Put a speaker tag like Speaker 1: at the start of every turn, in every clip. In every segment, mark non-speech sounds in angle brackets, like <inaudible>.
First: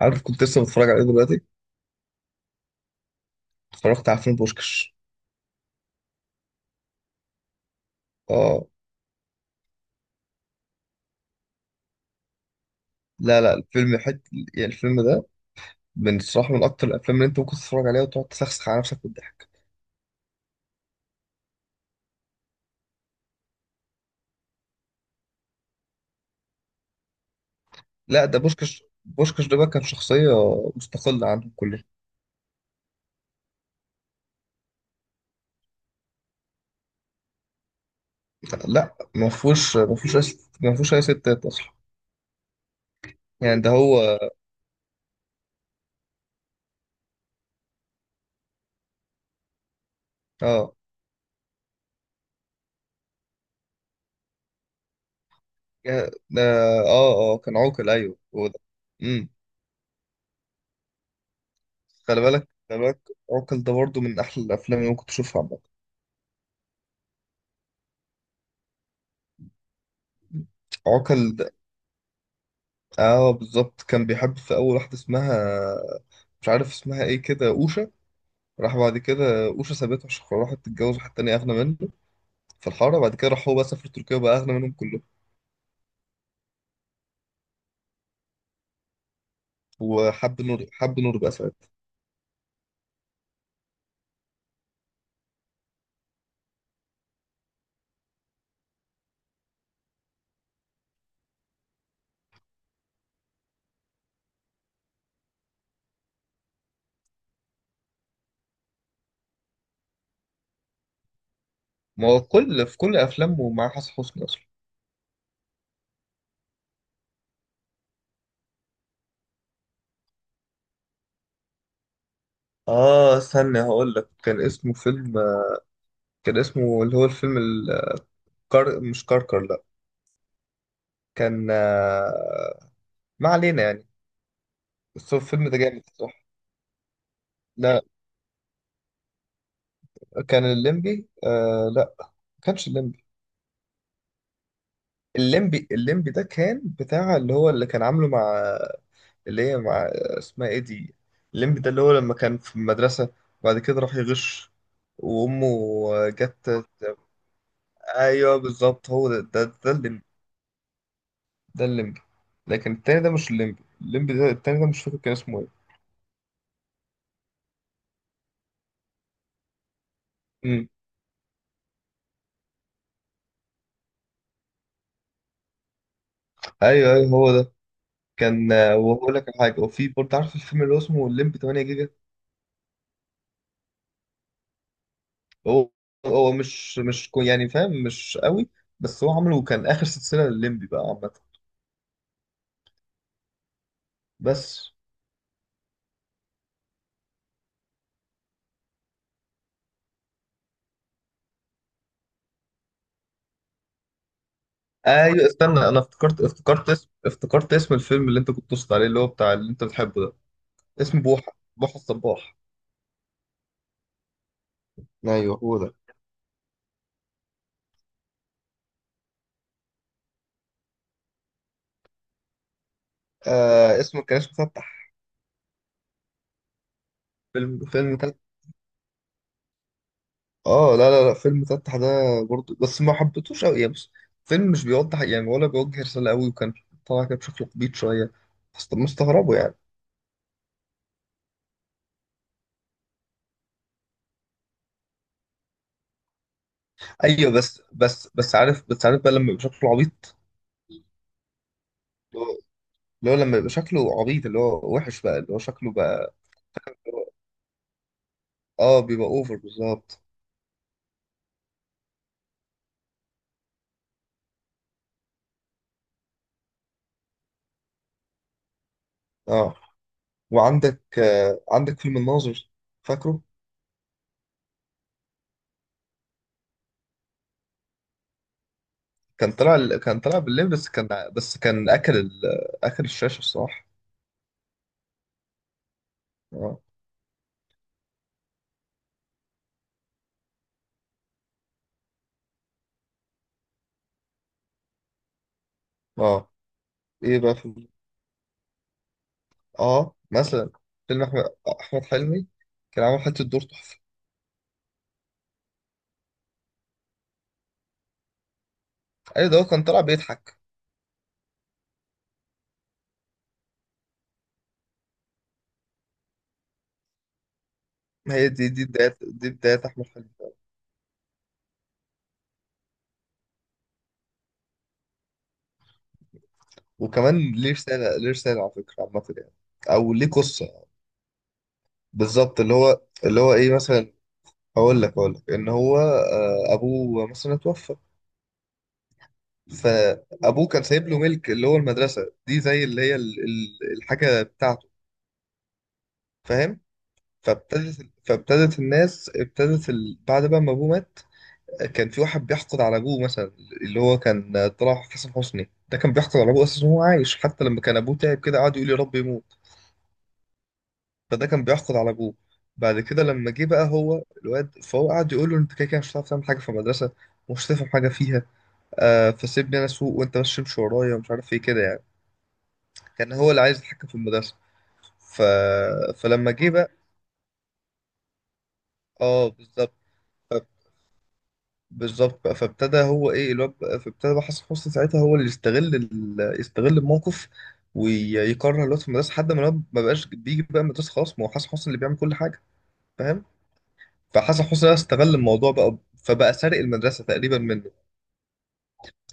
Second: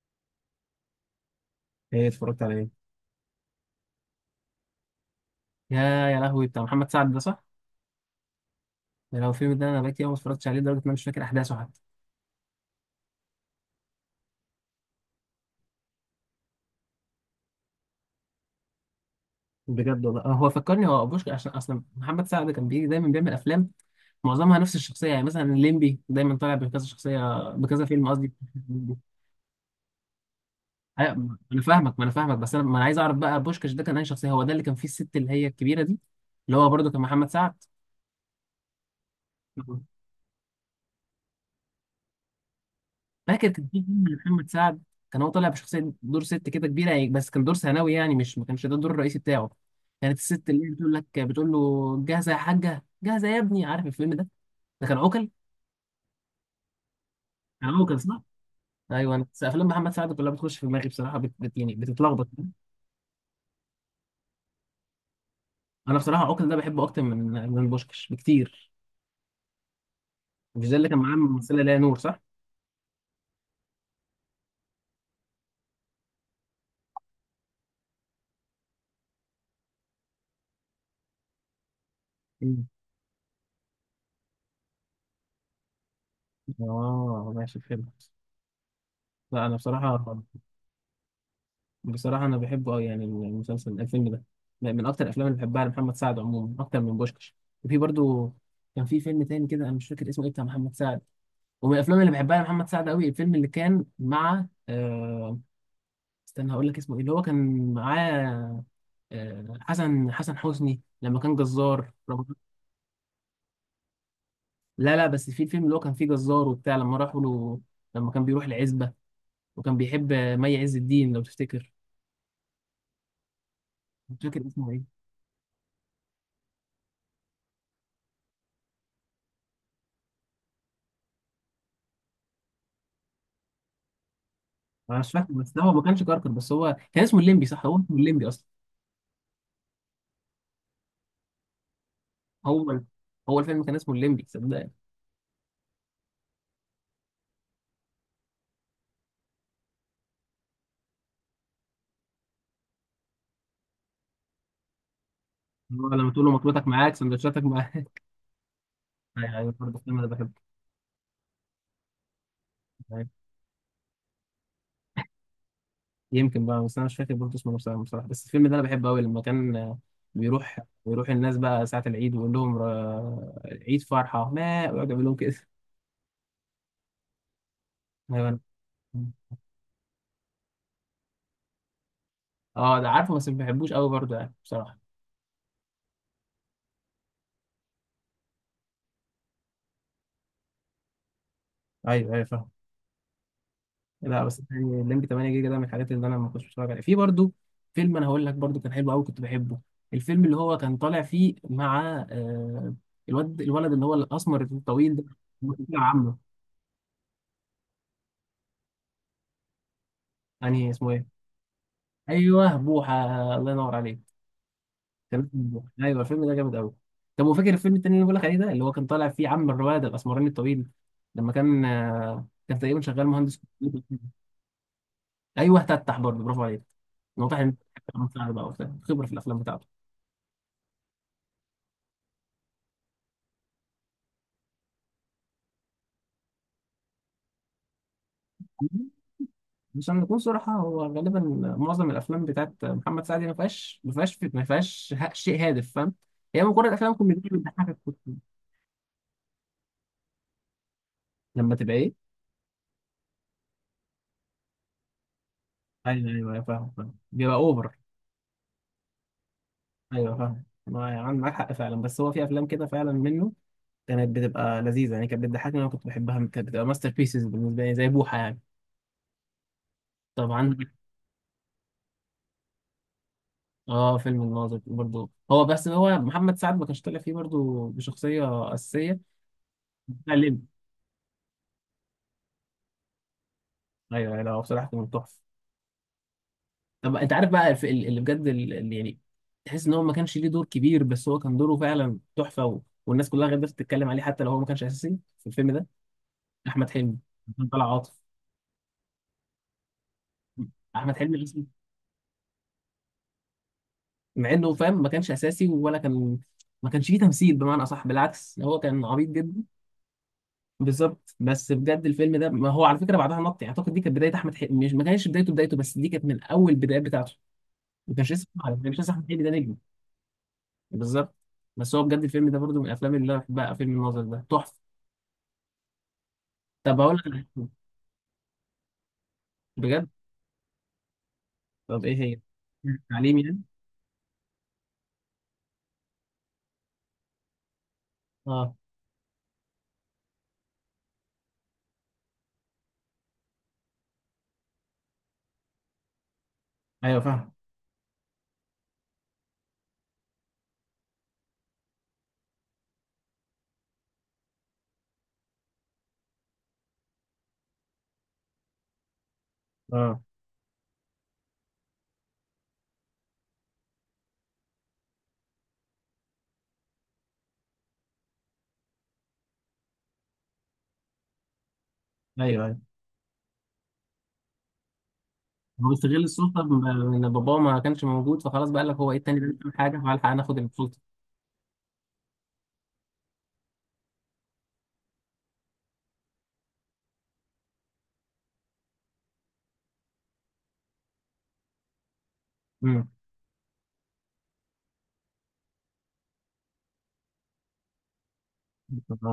Speaker 1: عارف، كنت لسه بتفرج عليه دلوقتي.
Speaker 2: ايه اتفرجت على ايه؟
Speaker 1: اتفرجت على فيلم بوشكش.
Speaker 2: يا يا لهوي بتاع محمد سعد ده صح؟
Speaker 1: اه.
Speaker 2: ده لو الفيلم ده انا بقيت يوم ما اتفرجتش عليه لدرجه ان انا مش فاكر احداثه حتى.
Speaker 1: لا لا، يعني الفيلم ده من الصراحة، من أكتر الأفلام اللي أنت ممكن تتفرج عليها وتقعد تسخسخ على نفسك بالضحك.
Speaker 2: بجد والله. هو فكرني هو ابوشكا، عشان اصلا محمد سعد كان بيجي دايما بيعمل افلام معظمها نفس الشخصيه، يعني مثلا الليمبي دايما طالع بكذا شخصيه بكذا فيلم.
Speaker 1: لا،
Speaker 2: قصدي
Speaker 1: ده بوشكش. بوشكش ده بقى كان شخصية
Speaker 2: أيوة،
Speaker 1: مستقلة
Speaker 2: ما
Speaker 1: عنهم
Speaker 2: انا
Speaker 1: كلهم.
Speaker 2: فاهمك ما انا فاهمك بس انا ما انا عايز اعرف بقى بوشكاش ده كان اي شخصيه. هو ده اللي كان فيه الست اللي هي الكبيره دي، اللي هو برضه كان محمد سعد.
Speaker 1: لا، ما فيهوش أي ستات أصلا.
Speaker 2: فاكر
Speaker 1: يعني
Speaker 2: كان
Speaker 1: ده
Speaker 2: في فيلم
Speaker 1: هو.
Speaker 2: لمحمد سعد كان هو طالع بشخصيه دور ست كده كبيره، يعني بس كان دور ثانوي، يعني مش ما كانش ده الدور الرئيسي بتاعه. كانت الست اللي هي
Speaker 1: اه.
Speaker 2: بتقول لك بتقول له جاهزه يا حاجه جاهزه يا ابني، عارف الفيلم ده؟ ده كان عوكل.
Speaker 1: ده اه اه، كان
Speaker 2: كان
Speaker 1: عوكل.
Speaker 2: عوكل
Speaker 1: أيوه
Speaker 2: صح.
Speaker 1: هو ده.
Speaker 2: ايوه انا
Speaker 1: امم
Speaker 2: بس افلام محمد سعد كلها بتخش في دماغي بصراحه، يعني
Speaker 1: خلي
Speaker 2: بتتلخبط.
Speaker 1: بالك خلي بالك. عوكل ده برضه من أحلى الأفلام اللي ممكن تشوفها عامة.
Speaker 2: انا بصراحه عوكل ده بحبه اكتر من بوشكش بكتير. مش ده اللي كان معاه
Speaker 1: عوكل
Speaker 2: الممثله ليلى نور صح؟
Speaker 1: اه، بالظبط كان بيحب في اول واحده اسمها، مش عارف اسمها ايه كده، اوشا. راح بعد كده اوشا سابته عشان راحت تتجوز واحد تاني اغنى منه في
Speaker 2: مم.
Speaker 1: الحاره. بعد كده راح هو بقى سافر تركيا، بقى اغنى منهم كلهم.
Speaker 2: اه ماشي فهمت. لا انا بصراحه.
Speaker 1: وحب نور، حب نور بقى ساعتها.
Speaker 2: أنا بحبه أوي، يعني الفيلم ده من أكتر الأفلام اللي بحبها لمحمد سعد عموما، أكتر من بوشكش. وفي برضو كان في فيلم تاني كده أنا مش فاكر اسمه إيه، بتاع محمد سعد. ومن الأفلام اللي بحبها لمحمد سعد أوي الفيلم اللي كان مع استنى هقول لك اسمه إيه، اللي هو كان معاه حسن حسني، لما كان جزار
Speaker 1: ما هو
Speaker 2: رمضان.
Speaker 1: كل في كل افلامه معاه حسن حسني اصلا.
Speaker 2: لا لا، بس في الفيلم اللي هو كان فيه جزار وبتاع، لما راحوا له، لما كان بيروح العزبة وكان بيحب مي عز الدين، لو تفتكر.
Speaker 1: اه، استنى هقول لك
Speaker 2: مش
Speaker 1: كان
Speaker 2: فاكر اسمه
Speaker 1: اسمه
Speaker 2: إيه.
Speaker 1: فيلم، كان اسمه اللي هو الفيلم مش كركر، لا. كان ما علينا يعني.
Speaker 2: انا مش
Speaker 1: بس هو
Speaker 2: فاكر،
Speaker 1: الفيلم
Speaker 2: بس
Speaker 1: ده
Speaker 2: ده هو ما
Speaker 1: جامد
Speaker 2: كانش
Speaker 1: الصراحه.
Speaker 2: كركر. بس هو كان اسمه الليمبي صح، هو
Speaker 1: لا،
Speaker 2: اسمه الليمبي اصلا.
Speaker 1: كان الليمبي، لا، ما كانش
Speaker 2: هو
Speaker 1: الليمبي.
Speaker 2: الفيلم كان اسمه الليمبي، صدقني.
Speaker 1: الليمبي الليمبي ده كان بتاع اللي هو اللي كان عامله مع اللي هي مع اسمها ايه دي. الليمبي ده اللي هو لما كان في المدرسة وبعد كده راح يغش، وأمه
Speaker 2: هو لما تقول له
Speaker 1: جت.
Speaker 2: مطبتك معاك سندوتشاتك معاك
Speaker 1: أيوه بالظبط هو
Speaker 2: <laughs> ايوه أيوة،
Speaker 1: ده
Speaker 2: برضه الفيلم
Speaker 1: الليمبي.
Speaker 2: ده بحبه.
Speaker 1: ده الليمبي لكن التاني
Speaker 2: أيوة.
Speaker 1: ده مش الليمبي. الليمبي ده التاني ده مش فاكر كان اسمه ايه.
Speaker 2: يمكن بقى، بس انا مش فاكر برضه اسمه بصراحه. بس الفيلم ده انا بحبه قوي، لما كان بيروح
Speaker 1: امم،
Speaker 2: بيروح الناس بقى ساعه العيد، ويقول لهم عيد فرحه ما، ويقعد يعمل لهم كده <laughs>
Speaker 1: ايوه ايوه هو ده.
Speaker 2: ايوه.
Speaker 1: كان وهقول لك على حاجة. وفي برضه عارف الفيلم اللي هو اسمه الليمبي 8 جيجا.
Speaker 2: اه ده عارفه، بس ما بحبوش قوي برضه يعني بصراحه.
Speaker 1: هو هو مش مش كو- يعني فاهم، مش قوي. بس هو عامله كان آخر سلسلة للليمبي بقى عامة.
Speaker 2: ايوه ايوه فاهم. لا بس يعني
Speaker 1: بس
Speaker 2: الليمبي 8 جيجا ده من الحاجات اللي انا ما كنتش بتفرج عليها في برضو. فيلم انا هقول لك برضو كان حلو قوي كنت بحبه، الفيلم اللي هو كان طالع فيه مع الولد اللي هو الاسمر الطويل ده،
Speaker 1: ايوه،
Speaker 2: اللي كان
Speaker 1: استنى، انا
Speaker 2: طالع عمه.
Speaker 1: افتكرت، افتكرت اسم الفيلم اللي انت كنت تقصد عليه، اللي هو بتاع اللي انت بتحبه ده.
Speaker 2: يعني اسمه
Speaker 1: اسم
Speaker 2: ايه.
Speaker 1: بوحة، بوحة الصباح.
Speaker 2: ايوه بوحه. الله ينور عليك. كان
Speaker 1: ايوه
Speaker 2: اسمه
Speaker 1: هو
Speaker 2: بوحه،
Speaker 1: ده.
Speaker 2: ايوه الفيلم ده جامد قوي. طب وفاكر الفيلم التاني اللي بقول لك عليه ده، اللي هو كان طالع فيه عم الرواد الاسمراني الطويل، لما كان كان تقريبا شغال مهندس كمبيوتر.
Speaker 1: اسمه كان اسمه فتح.
Speaker 2: ايوه تفتح، برضه برافو عليك. واضح ان
Speaker 1: فيلم
Speaker 2: أنت
Speaker 1: تفتح.
Speaker 2: بقى وبتاع، خبره في الافلام بتاعته.
Speaker 1: اه لا لا لا، فيلم فتح ده برضه بس ما حبيتهوش قوي يعني. بص، فيلم مش بيوضح يعني ولا بيوجه رسالة قوي، وكان طالع كده بشكل عبيط شوية، بس مستغربه يعني.
Speaker 2: عشان نكون صراحة، هو غالبا معظم الأفلام بتاعت محمد سعد ما فيهاش شيء هادف، فاهم. هي مجرد أفلام كوميدية
Speaker 1: ايوه بس
Speaker 2: بتضحكك
Speaker 1: بس
Speaker 2: كتير.
Speaker 1: بس، عارف، بس عارف بقى لما يبقى شكله عبيط.
Speaker 2: لما تبقى إيه؟
Speaker 1: اللي هو اللي هو لما يبقى شكله عبيط، اللي هو وحش بقى، اللي هو شكله
Speaker 2: أيوه
Speaker 1: بقى.
Speaker 2: أيوه أيوة، فاهم فاهم بيبقى أوفر.
Speaker 1: اه، بيبقى اوفر بالظبط.
Speaker 2: أيوه فاهم، ما يعني معاك حق فعلا. بس هو في أفلام كده فعلا منه كانت بتبقى لذيذة، يعني كانت بتضحكني، أنا كنت بحبها، كانت بتبقى ماستر بيسز بالنسبة لي زي بوحة يعني.
Speaker 1: اه،
Speaker 2: طبعا.
Speaker 1: وعندك عندك فيلم الناظر، فاكره.
Speaker 2: اه فيلم الناظر برضه هو، بس هو محمد سعد ما كانش طالع فيه برضه بشخصية أساسية.
Speaker 1: كان
Speaker 2: بتاع
Speaker 1: طلع
Speaker 2: الليمبي.
Speaker 1: بالليل، بس كان اكل الشاشه الصراحه.
Speaker 2: أيوه أيوة، لا هو بصراحة كان تحفة.
Speaker 1: اه.
Speaker 2: طب انت عارف بقى، اللي بجد اللي يعني تحس ان هو ما كانش ليه دور كبير، بس هو كان دوره فعلا تحفه، والناس كلها غير تتكلم عليه حتى لو هو ما كانش اساسي في الفيلم ده.
Speaker 1: اه.
Speaker 2: احمد حلمي.
Speaker 1: ايه بقى
Speaker 2: كان
Speaker 1: فيلم.
Speaker 2: طلع عاطف.
Speaker 1: اه، مثلا
Speaker 2: احمد
Speaker 1: فيلم
Speaker 2: حلمي
Speaker 1: احمد،
Speaker 2: أصلاً.
Speaker 1: حلمي كان عامل حته دور تحفه.
Speaker 2: مع انه، فاهم، ما كانش اساسي ولا كان ما كانش فيه تمثيل، بمعنى اصح بالعكس هو كان عبيط
Speaker 1: ايوه، ده
Speaker 2: جدا.
Speaker 1: هو كان طلع بيضحك.
Speaker 2: بالظبط. بس بجد الفيلم ده ما هو على فكره بعدها نط. يعني اعتقد دي كانت بدايه احمد حلمي، مش ما كانش بدايته بدايته. بس دي كانت من اول البدايات بتاعته.
Speaker 1: هي
Speaker 2: ما كانش لسه احمد حلمي ده
Speaker 1: دي
Speaker 2: نجم.
Speaker 1: بدايه احمد حلمي.
Speaker 2: بالظبط. بس هو بجد الفيلم ده برضو من الافلام اللي انا بحبها، فيلم الناظر ده تحفه. طب اقول لك على
Speaker 1: وكمان
Speaker 2: حاجة.
Speaker 1: ليه رساله، ليه رساله على فكره عامه يعني.
Speaker 2: بجد.
Speaker 1: او ليه قصه يعني.
Speaker 2: طب ايه هي.
Speaker 1: بالظبط، اللي هو
Speaker 2: تعليم
Speaker 1: اللي هو
Speaker 2: يعني.
Speaker 1: ايه مثلا. هقول لك ان هو ابوه مثلا اتوفى.
Speaker 2: اه.
Speaker 1: فابوه كان سايب له ملك اللي هو المدرسه دي، زي اللي هي الحاجه بتاعته، فاهم.
Speaker 2: ايوه فاهم.
Speaker 1: فابتدت الناس بعد بقى ما ابوه مات كان في واحد بيحقد على ابوه مثلا. اللي هو كان طلع حسن حسني، ده كان بيحقد على ابوه اساسا وهو عايش، حتى لما كان ابوه تعب كده قعد يقول يا رب يموت.
Speaker 2: اه
Speaker 1: فده كان بيحقد على ابوه. بعد كده لما جه بقى هو الواد، فهو قعد يقول له انت كده كده مش هتعرف تعمل حاجه في المدرسه ومش هتفهم حاجه فيها. فسيبني انا اسوق، وانت بس تمشي ورايا، ومش عارف ايه كده يعني.
Speaker 2: ايوه ايوه.
Speaker 1: كان هو اللي عايز يتحكم في المدرسة. ف...
Speaker 2: هو استغل
Speaker 1: فلما
Speaker 2: السلطه
Speaker 1: جه بقى.
Speaker 2: ان باباه ما كانش موجود، فخلاص بقى لك هو ايه التاني ده
Speaker 1: اه
Speaker 2: بيعمل
Speaker 1: بالظبط.
Speaker 2: حاجه، فالحق ناخد
Speaker 1: ف-
Speaker 2: السلطه.
Speaker 1: بالظبط بقى، فابتدى هو ايه الواد بقى- فابتدى بقى حسن حسني ساعتها هو اللي يستغل يستغل الموقف، ويكره الواد في المدرسة لحد ما الواد ما بقاش بيجي بقى المدرسة، خلاص، ما هو حسن حسني اللي بيعمل كل حاجة،
Speaker 2: امم.
Speaker 1: فاهم. فحسن حسني ده استغل الموضوع بقى، فبقى سارق المدرسة تقريبا منه.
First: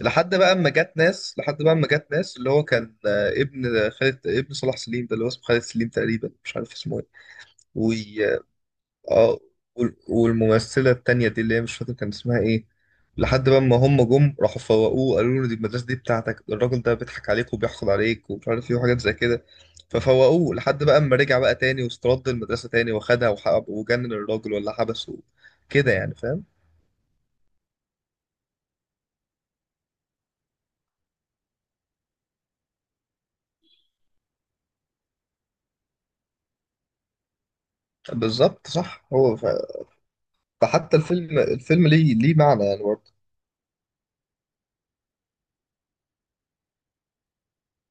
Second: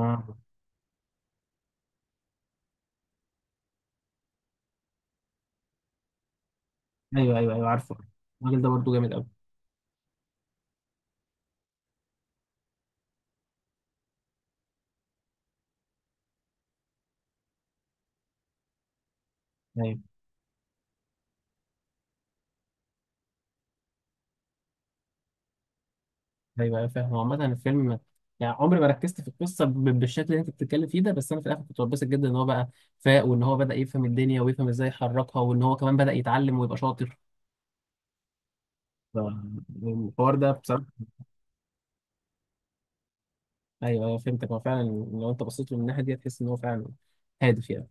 Speaker 1: لحد بقى اما جت ناس اللي هو كان ابن خالد، ابن صلاح سليم ده اللي هو اسمه خالد سليم تقريبا، مش عارف اسمه
Speaker 2: ايوه ايوه ايوه عارفه.
Speaker 1: ايه.
Speaker 2: الراجل ده برضو جامد
Speaker 1: اه، والممثلة التانية دي اللي هي مش فاكر كان اسمها ايه. لحد بقى ما هم جم راحوا فوقوه قالوا له دي المدرسة دي بتاعتك، ده الراجل ده بيضحك عليك وبيحقد عليك ومش عارف ايه وحاجات زي كده.
Speaker 2: قوي.
Speaker 1: ففوقوه لحد بقى اما رجع بقى تاني واسترد المدرسة تاني واخدها وحب وجنن الراجل ولا حبسه كده يعني، فاهم.
Speaker 2: ايوه ايوه فاهم. هو عامة الفيلم يعني عمري ما ركزت في القصة بالشكل اللي انت بتتكلم فيه ده، بس انا في الاخر كنت متبسط جدا ان هو بقى فاق، وان هو بدأ يفهم الدنيا ويفهم ازاي يحركها، وان هو كمان بدأ يتعلم ويبقى شاطر.
Speaker 1: بالظبط صح.
Speaker 2: ف-
Speaker 1: هو
Speaker 2: الحوار ده بصراحة.
Speaker 1: فحتى الفيلم، الفيلم ليه، ليه معنى يعني برضه.
Speaker 2: ايوه ايوه فهمتك، هو فعلا لو انت بصيت له من الناحية دي هتحس ان هو فعلا هادف يعني.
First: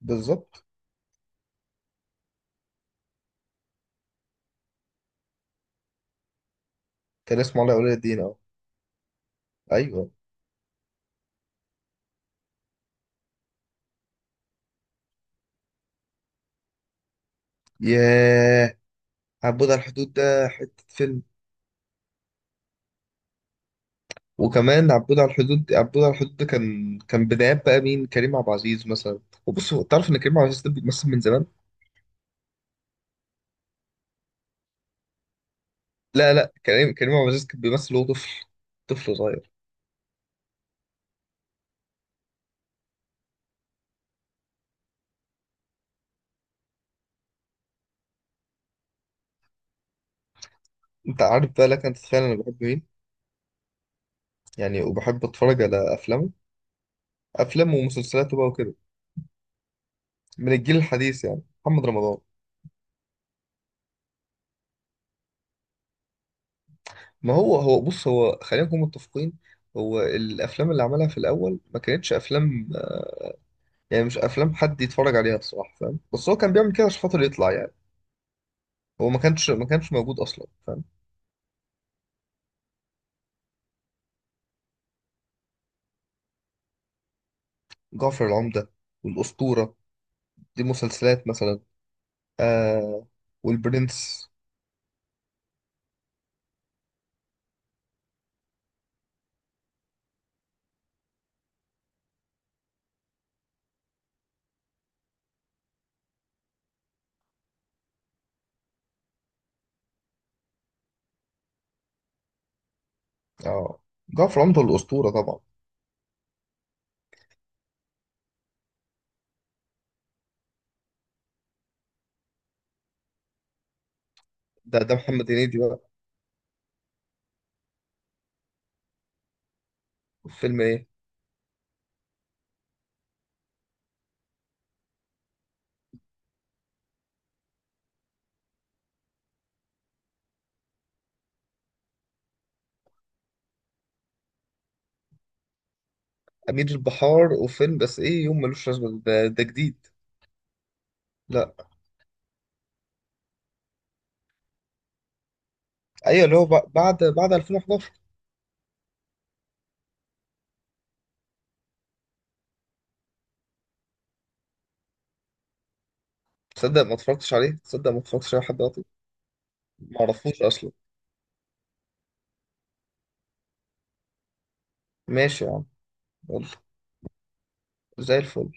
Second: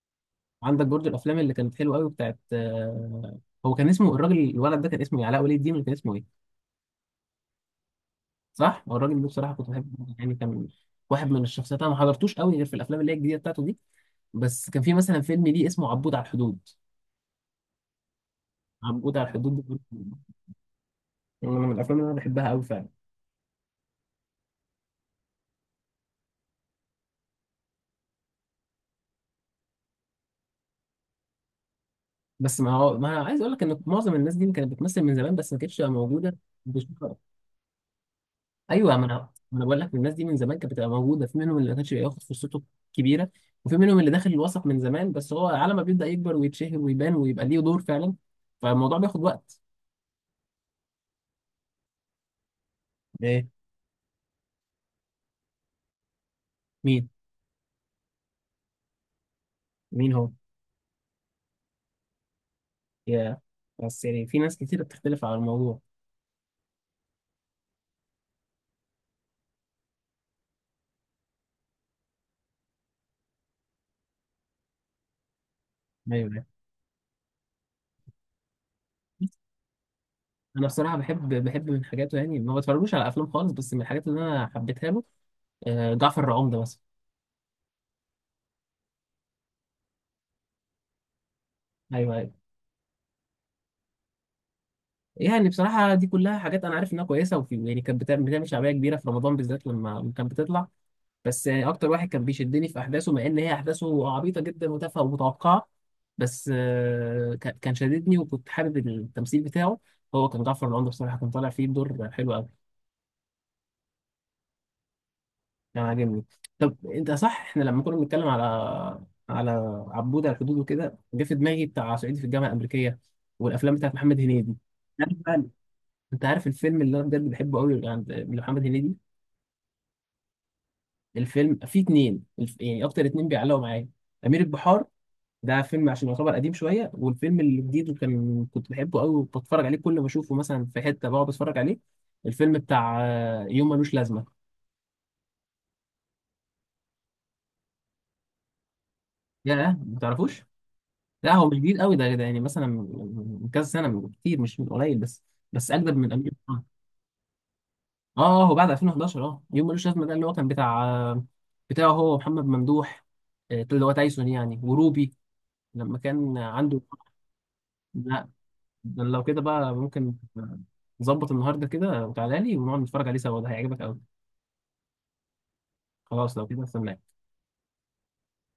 Speaker 1: بالظبط.
Speaker 2: عندك برضو الافلام اللي كانت حلوة قوي بتاعت هو كان اسمه الولد ده كان اسمه إيه؟ علاء ولي الدين ولا كان اسمه ايه؟
Speaker 1: كان اسمه علاء ولي الدين، اه.
Speaker 2: صح، هو الراجل ده بصراحة كنت
Speaker 1: ايوه.
Speaker 2: بحبه يعني، كان واحد من الشخصيات. انا ما حضرتوش قوي غير في الافلام اللي هي الجديدة بتاعته دي. بس كان في مثلا فيلم ليه اسمه عبود على الحدود،
Speaker 1: ياه.
Speaker 2: عبود على الحدود ده
Speaker 1: عبود على الحدود
Speaker 2: برضه
Speaker 1: ده حتة فيلم.
Speaker 2: من الافلام اللي انا بحبها قوي فعلا.
Speaker 1: وكمان عبود على الحدود، عبود على الحدود ده كان، كان بدايات بقى مين، كريم عبد العزيز مثلا. وبص هو، تعرف ان كريم عبد العزيز ده بيمثل من زمان.
Speaker 2: بس ما هو ما أنا عايز اقول لك ان معظم الناس دي كانت بتمثل من زمان، بس ما كانتش بتبقى
Speaker 1: لا
Speaker 2: موجوده
Speaker 1: لا، كريم
Speaker 2: بشكل.
Speaker 1: عبد العزيز كان بيمثل وهو طفل،
Speaker 2: ايوه ما انا
Speaker 1: طفل صغير.
Speaker 2: بقول لك الناس دي من زمان كانت بتبقى موجوده، في منهم اللي ما كانش بياخد فرصته كبيره، وفي منهم اللي داخل الوسط من زمان، بس هو على ما بيبدا يكبر ويتشهر ويبان ويبقى ليه دور فعلا، فالموضوع بياخد وقت.
Speaker 1: انت عارف بقى لك، انت تتخيل انا بحب مين؟
Speaker 2: ايه.
Speaker 1: يعني وبحب اتفرج على افلامه،
Speaker 2: مين
Speaker 1: افلامه ومسلسلاته بقى وكده،
Speaker 2: مين هو.
Speaker 1: من الجيل الحديث، يعني محمد رمضان.
Speaker 2: يا بس يعني في ناس كتير بتختلف على الموضوع.
Speaker 1: ما هو هو بص، هو خلينا نكون متفقين. هو الافلام اللي عملها في الاول ما كانتش افلام، يعني مش افلام حد يتفرج عليها الصراحه، فاهم. بس هو
Speaker 2: ايوه
Speaker 1: كان بيعمل كده عشان خاطر يطلع يعني. هو ما كانش موجود اصلا،
Speaker 2: انا
Speaker 1: فاهم.
Speaker 2: بصراحه بحب من حاجاته، يعني ما بتفرجوش على افلام خالص، بس من الحاجات اللي انا حبيتها له جعفر العمدة مثلا.
Speaker 1: جعفر العمدة والاسطورة، دي مسلسلات مثلا.
Speaker 2: ايوه ايوه.
Speaker 1: آه، والبرنس.
Speaker 2: يعني بصراحه دي كلها حاجات انا عارف انها كويسه، وفي يعني كانت بتعمل شعبيه كبيره في رمضان بالذات لما كانت بتطلع. بس يعني اكتر واحد كان بيشدني في احداثه، مع ان هي احداثه عبيطه جدا وتافهه ومتوقعه، بس كان شددني وكنت حابب التمثيل بتاعه. هو كان جعفر العمدة بصراحه كان طالع فيه بدور حلو قوي.
Speaker 1: اه، جعفر العمدة والاسطورة طبعا.
Speaker 2: انا عاجبني. طب انت صح، احنا لما كنا بنتكلم على عبود على الحدود وكده، جه في دماغي بتاع صعيدي في الجامعه الامريكيه والافلام بتاعت محمد هنيدي.
Speaker 1: ده
Speaker 2: عارف
Speaker 1: محمد
Speaker 2: بقى.
Speaker 1: هنيدي بقى.
Speaker 2: انت عارف الفيلم اللي انا بجد بحبه قوي عند محمد هنيدي؟
Speaker 1: فيلم ايه؟
Speaker 2: الفيلم فيه اتنين يعني اكتر، اتنين بيعلقوا معايا. امير البحار ده فيلم، عشان يعتبر قديم شويه. والفيلم الجديد وكان كنت بحبه قوي، وبتفرج عليه كل ما اشوفه مثلا في حته بقعد اتفرج عليه، الفيلم بتاع يوم ملوش لازمه.
Speaker 1: امير البحار، وفيلم بس ايه يوم ملوش لازمة ده, ده
Speaker 2: يا
Speaker 1: جديد.
Speaker 2: ما تعرفوش. لا هو
Speaker 1: لا.
Speaker 2: مش جديد قوي ده. يعني مثلا من كذا سنه، من كتير مش من قليل، بس بس اجدد من
Speaker 1: ايوه،
Speaker 2: امير
Speaker 1: اللي هو
Speaker 2: خان.
Speaker 1: بعد 2011.
Speaker 2: اه هو بعد 2011. اه يوم ملوش لازمه ده، اللي هو كان بتاعه، هو ومحمد ممدوح اللي هو تايسون يعني، وروبي، لما كان عنده.
Speaker 1: تصدق ما اتفرجتش عليه، تصدق ما
Speaker 2: لا.
Speaker 1: اتفرجتش عليه لحد دلوقتي.
Speaker 2: ده لو كده بقى
Speaker 1: ما
Speaker 2: ممكن
Speaker 1: اعرفوش اصلا.
Speaker 2: نظبط النهارده كده وتعالى لي ونقعد نتفرج عليه سوا، ده هيعجبك قوي.
Speaker 1: ماشي يا عم.
Speaker 2: خلاص، لو
Speaker 1: يلا،
Speaker 2: كده استناك.
Speaker 1: زي الفل.